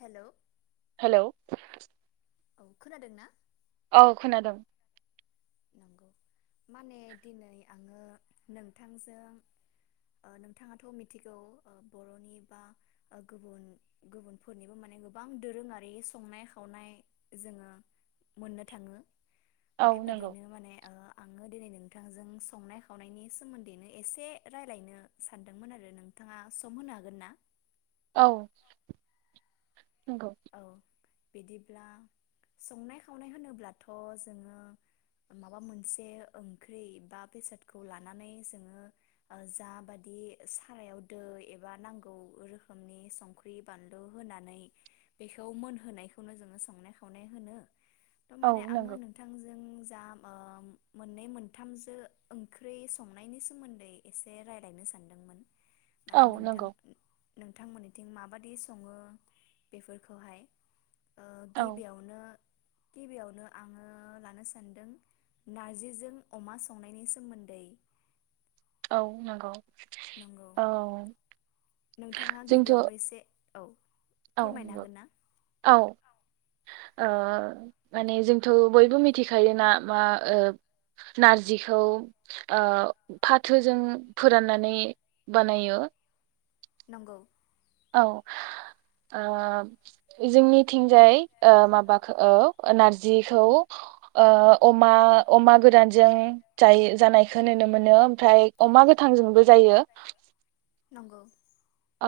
Hello. Hello. औ खोनादों ना? औ खोनादों। नंगौ माने दिनै आङो नोंथांजों ओ नोंथाङाथ' मिथिगौ ओ बर'नि बा ओ गुबुन गुबुनफोरनिबो माने गोबां दोरोङारि संनाय खावनाय जोङो मोननो थाङो। औ नंगौ बेबादिनो माने ओ आङो दिनै नोंथांजों संनाय खावनायनि सोमोन्दैनो एसे रायलायनो सानदोंमोन आरो नोंथाङा सम होनो हागोन ना? औ। नोंगौ। औ बिदिब्ला संनाय खावनाय होनोब्लाथ' जोङो माबा मोनसे ओंख्रि बा बेसादखौ लानानै जोङो ओ जाबादि सारायाव दै एबा नांगौ रोखोमनि संख्रि बानलु होनानै बेखौ मोनहोनायखौनो जोङो संनाय खावनाय होनो। औ थारमाने आङो नंगौ नोंथांजों जा ओ मोननै मोनथामजो ओंख्रि संनायनि सोमोन्दै एसे रायलायनो सानदोंमोन। माने औ नोंथां नंगौ नोंथांमोननिथिं माबादि सङो बेफोर खौहाय। ओ औ गिबियावनो गिबियावनो आङो लानो सान्दों नार्जिजों अमा संनायनि सोमोन्दै। औ नंगौ। नंगौ औ नोंथाङा जोंथ' गिबियावनो एसे औ। फोरमायनो औ हागोन ना [unintelligible] औ। ओ माने जोंथ' बयबो मिथिखायोना मा ओ नारजिखौ ओ फाथोजों फोराननानै बानायो। नंगौ। औ ओ जोंनिथिंजाय ओ माबाखौ ओ नारजिखौ ओ अमा अमा गोरानजों जायो जानायखौ नुनो मोनो ओमफ्राय अमा गोथांजोंबो जायो। नंगौ औ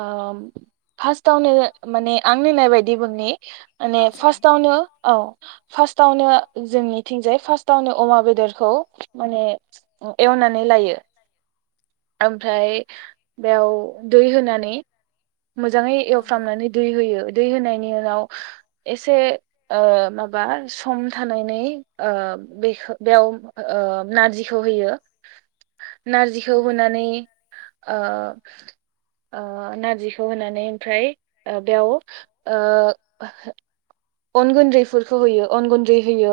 ओम फास्ट तावनो माने आं नोंनाय बायदि बुंनि माने औ जागोन फार्स्टावनो औ फार्स्टआवनो जोंनिथिंजाय फार्स्टावनो अमा बेदरखौ माने एवनानै लायो ओमफ्राय खौ दै होनानै। मोजाङै नंगौ एवफ्रामनानै दै होयो दै होनाय बिनि उनाव एसे ओ माबा सम थानायनै ओ बेखौ बेयाव ओ नारजिखौ होयो। नारजिखौ नंगौ होनानै ओ [inaudible] ओ नारजिखौ होनानै ओमफ्राय ओ बेयाव ओ अनगुन दैफोरखौ होयो अन गुन्दै होयो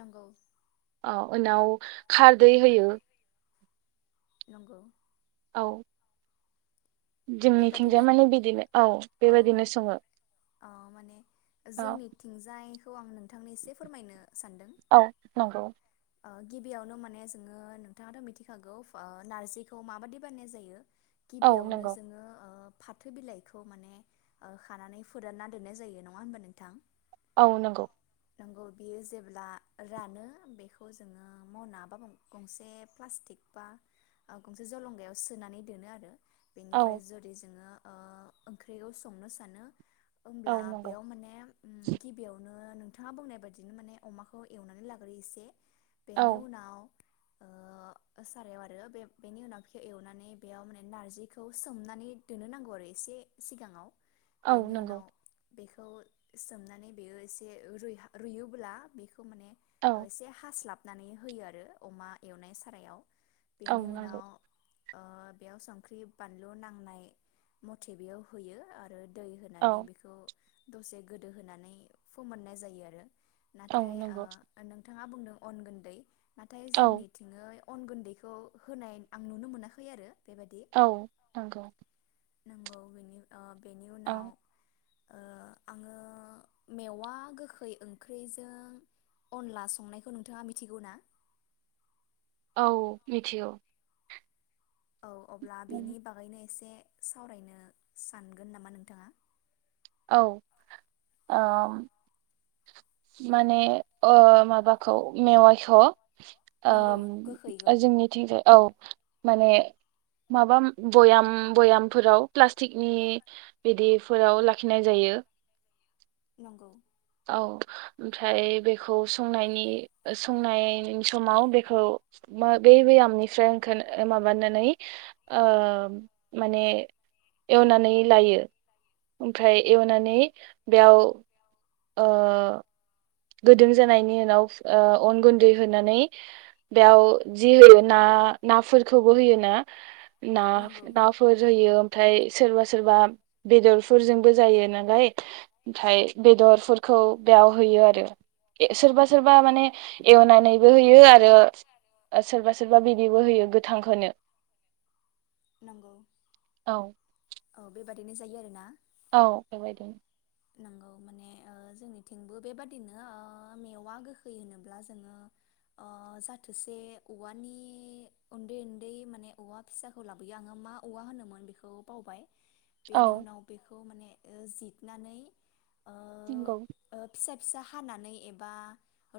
नंगौ ओ उनाव खारदै होयो नंगौ औ जोंनिथिंजाय बेबादिनो माने बिदिनो औ बेबायाददिनो सङो औ औ खौ आं नों नोंथांनो एसे फोरमायनो सानदों औ नंगौ गिबियावनो माने जोङो नोंथाङाथ' मिथिखागौ नारजिखौ माबादि बानायनाय जायो औ गिबियावनो नंगौ जोङो ओ फाथो बिलाइखौ माने खानानै फोरानना दोननाय जायो नङा होनबा नोंथां? औ नंगौ नंगौ बियो जेब्ला रानो बेखौ जोङो मावना बा गंसे प्लास्टिक बा गंसे जलंगायाव सोनानै दोनो आरो औ बेनिफ्राय जुदि जोङो ओ ओंख्रिखौ संनो सानो औ होमब्ला नंगौ बेयाव माने गिबियावनो ओ नोंथाङा बुंनाय बायदिनो माने अमाखौ एवनानै लाग्रोयो एसे औ बेनि उनाव ओ सारायाव आरो बे बेनि उनाव बे एवनानै बेयाव माने नारजि बेखौ सोमनानै दोननो नांगौ आरो एसे सिगाङाव औ बेनि नंगौ उनाव बेखौ सोमनानै बेयो एसे रुइ रुयोब्ला बेखौ बेखौ माने औ एसे हास्लाब नानै होयो आरो अमा एवनाय सारायाव औ बेनि नंगौ उनाव बेयाव संख्रि बानलु नांनाय मथे बेयाव होयो आरो दै औ होनानै बेखौ दसे गोदो होनानै फोमोननाय जायो आरो औ नाथाय ओ नंगौ नोंथां नोंथाङा बुंदों अन गुन्दै नाथाय औ जोंनिथिंङै अन गुन्दैखौ होनाय आं नुनो मोनाखै आरो बेबायदि औ नंगौ नंगौ बेनि ओ बेनि औ उनाव ओ आङो मेवा गोखै ओंख्रिजों अनला संनायखौ नोंथाङा मिथिगौ ना? औ मिथिगौ। औ अब्ला बेनि बागैनो एसे सावरायनो सानगोन नामा नोंथाङा? औ ओ माने ओ माबाखौ मेवायखौ नंगौ ओम गोखैखौ जोंनिथिंजाय औ। माने माबा बयाम बयामफोराव प्लास्टिकनि बिदिफोराव लाखिनाय जायो। नंगौ। औ ओमफ्राय बेखौ संनायनि संनाय समाव बेखौ बे बयामनिफ्राय ओं माबानानै ओ माने एवनानै लायो ओमफ्राय एवनानै बेयाव ओ गोदों जानायनि उनाव ओ अन गुन्दै होनानै बेयाव जि होयो ना नाफोरखौबो होयोना। ना नंगौ। नाफोर होयो ओमफ्राय सोरबा सोरबा बेदरफोरजोंबो जायो नालाय ओमफ्राय बेदरफोरखौ बेयाव होयो आरो। सोरबा सोरबा माने एवना नैबो होयो आरो सोरबा सोरबा बिदिबो होयो गोथांखौनो नंगौ औ। औ बेबादिनो जायो आरो ना। औ बेबायदिनो। नोंगौ माने ओ जोंनिथिंबो बेबादिनो मेवा गोखै होनोब्ला जोङो ओ जाथोसे औवानि उन्दै उन्दै माने औवा फिसाखौ लाबोयो आङो मा औवा होनोमोन बेखौ बावबाय। बेनि औ उनाव बे खौ माने जित नानै ओ थिंगौ। ओ फिसा फिसा हानानै एबा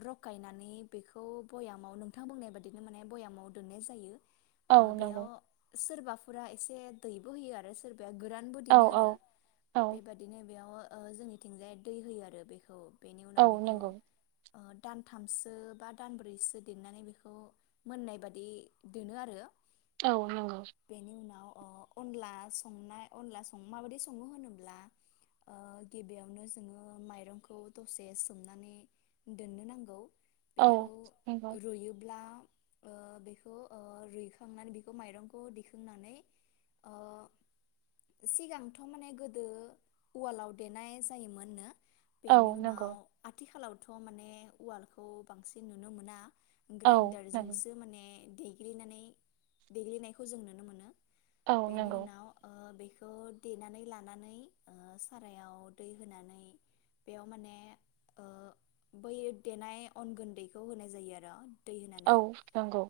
रखायनानै बेखौ भयामाव नोंथां बुंनाय बाददिनो माने भयामाव दोननाय जायो। ओ औ नंगौ बेयाव सोरबा फोरा एसे दैबो होयो आरो सोरबा औ गोरानबोदिनो औ आरो औ बेबा नै बेयाव ओ जोंनिथिंजाय दै होयो आरो बेखौ। बेनि औ उनाव बेखौ नंगौ ओ दानथामसो बा दानब्रैसो देरनानै बेखौ मोननाय बादि दोनो आरो। औ नंगौ। बेनि उनाव अ अनला संनाय अनला सं माबायदि सङो होनोब्ला ओ गिबियावनो जोङो माइरंखौ दसे सोमनानै दोननो नांगौ। औ बेखौ नंगौ रुइयोब्ला ओ बेखौ ओ रुइखांनानै बेखौ माइरंखौ दिखांनानै ओ सिगांथ माने गोदो उवालाव देनाय जायोमोननो। औ बेनि नंगौ उनाव आथिखालाव थ' माने उवालखौ बांसिन नुनो मोना। औ ग्राइनडार नंगौ जोंसो माने देग्लिनानै देग्लिनायखौ जों नुनो मोनो। औ बेनि नंगौ उनाव ओ बे बेखौ देनानै लानानै ओ सारायाव दै होनानै बेयाव माने ओ बै देनाय अन गुन्दैखौ होनाय जायो आरो। दै औ होनानै नंगौ।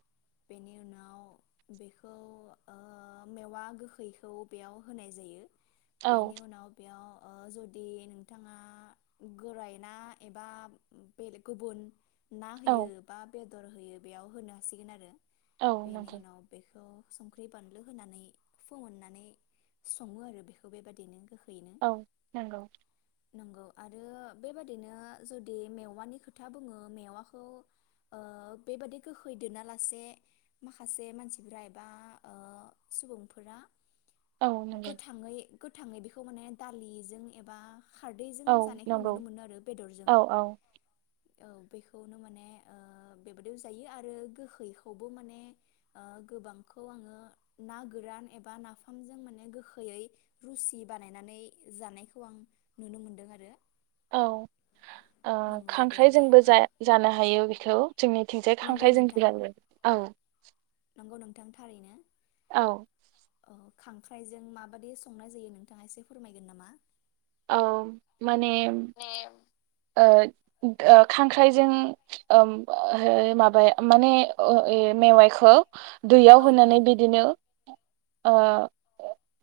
बेनि उनाव बेखौ ओ मेवा गोखैखौ बेयाव होनाय जायो। औ बेनि उनाव याव ओ जुदि नोंथाङा गोरायना एबा बेलेग गुबुन ना होयो औ बा बे दर होयो बेयाव होनो हासिगोन आरो औ बेनि नंगौ उनाव बेखौ संख्रि बानलु होनानै फोमोननानै सङो आरो बेखौ बेबायदिनो गोखो औ नंगौ। नंगौ आरो बेबादिनो जुदि मेवानि खोथा बुङो मेवाखौ ओ बेबादि गोखै दोनालासे माखासे मानसिफोरा एबा ओ सुबुंफोरा औ नंगौ गोथाङै गोथाङै बे खौ माने दालिजों एबा खारदैजों औ जानायखौ नंगौ नुनो मोनो आरो बेदरजों औ औ औ बेखौनो माने ओ बेबादिबो जायो आरो गोहैखौबो माने ओ गोबांखौ आङो ना गोरान एबा नाफामजों माने गोखैयै रुसिब बानायनानै जानायखौ आं नुनो मोनदों आरो। औ ओ नंगौ बेयाव माने खांख्राइजोंबो ओ जा जानो हायो बेखौ। जोंनिथिंजाय नंगौ खांख्राइ जों नोंथां बिरानो औ। नंगौ नोंथां थारैनो। औ। खांख्राइजों माबादि संनाय जायो नोंथाङा एसे फोरमायगोन नामा? औ। माने ओ गोखांख्राइजों ओम बो ओ माबाया माने ओ ए मेवाइखौ दैयाव औ होनानै नंगौ बिदिनो ओ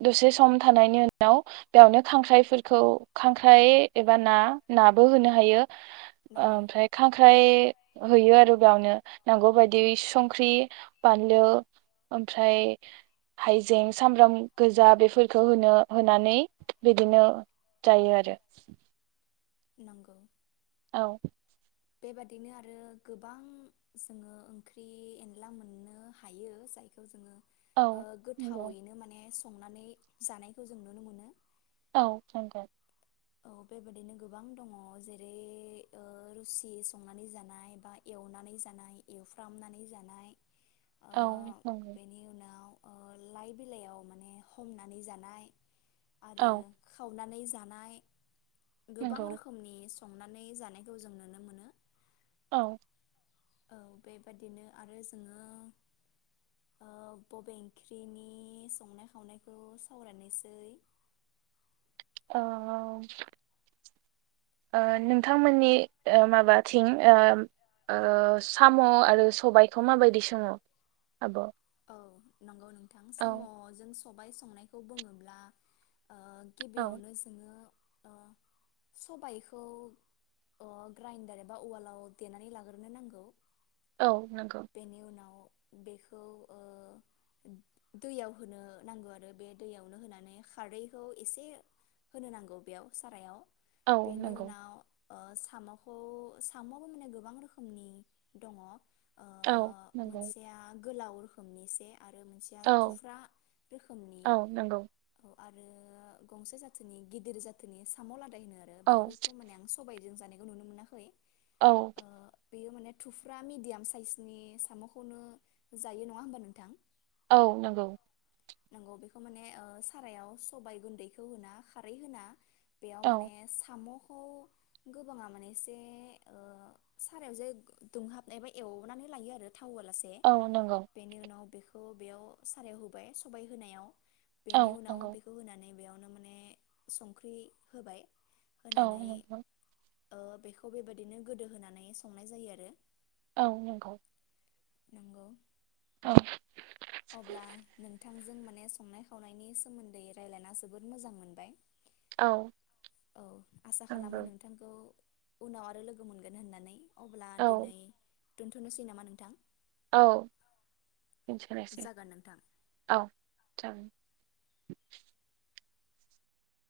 दसे सम थानायनि उनाव बेयावनो खांख्राइफोरखौ खांख्राइ एबा ना नाब बो होनो हायो। नंगौ ओमफ्राय खांख्राइ होयो आरो बेयावनो नांगौ बायदि संख्रि बानलु ओमफ्राय हायजें सामब्राम गोजा बेफोरखौ होनो होनानै बिदिनो जायो आरो। नंगौ औ बेबादिनो आरो गोबां जोङो ओंख्रि एनला मोननो हायो जायखौ जोङो औ नंगौ गोथावैनो माने संनानै जानायखौ जों नुनो मोनो। औ [unintelligible] औ बेबायादिनो गोबां दङ, जेरै रुसि संनानै जानाय, बा एवनानै जानाय एवफ्रामनानै जानाय। औ नंगौ। आव औ लाइ बिलाइयाव माने हमनानै जानाय। औ आरो खाव नानै जानाय। गोबां नंगौ रोखोमनि संनानै जानायखौ जों नुनो मोनो। औ औ बेबादिनो आरो जोङो ओ बबे ओंख्रिनि संनाय खावनायखौ सावरायनायसै। ओ नोंथांमोननि ओ माबाथिं ओ-ओ साम' आरो सबायखौ माबायदि सङो आब'? औ नंगौ नों थां औ साम'जों स' बाय संनायखौ बुङोब्ला। ओ औ गिबियावनो जोङो। ओ सबायखौ ग्राइन्दार एबा अवालाव देनानै लाग्रोनो नांगौ। औ नोंगौ। बेनि उनाव बेखौ ओ दैयाव होनो नांगौ आरो बे दैयावनो होनानै खारदैखौ एसे होनो नांगौ बेयाव सारायाव। औ बेनि नंगौ उनाव। ओ साम'खौ साम'आबो माने गोबां रोखोमनि दङ। औ नंगौ। मोनसेया गोलाव खननैसे आरो मोनसेया औ थुफ्रा रोखोमनि औ नंगौ आरो गंसे जाथोनि गिदिर जाथोनि साम' लादाय होनो। आरो औ बेखौथ' माने आं सबाय जों जानायखौ नुनो मोनाखै। औ ओ बेयो माने थुफ्रा मिडियाम साइसनि साम'खौनो जायो ना नङा होमबा नोंथां? औ नंगौ। नंगौ बेखौ माने सारायाव सबायाइ गुन्दैखौ होना खारै होना। बेयाव औ माने साम' खौ गोबाङा माने एसे ओ सारायाव जे दुंहाबनायबा एवनानै लायो आरो। थावहोआलासे औ नंगौ बेनि उनाव बेखौ खौ बेयाव सारायाव होबाय। सबाय होनायाव। औ बेनि उनाव नंगौ बेखौ होनानै बेयाव नो माने संख्रि होबाय। औ होनानै नंगौ। ओ बेखौ बेबादिनो गोदो होनानै संनाय जायो आरो। औ नोंगौ। नोंगौ। औ। अब्ला नोंथांजों माने संनाय खावनायनि सोमोन्दै रायलायना जोबोद मोजां मोनबाय। औ औ आसा खालामो नंगौ नोंथांखौ उनाव आरो लोगो मोनगोन होननानै। अब्ला औ दिनै दोन्थ'नोसै नामा नोंथां? औ। [unintelligible] जागोन नोंथां। औ। जागोन।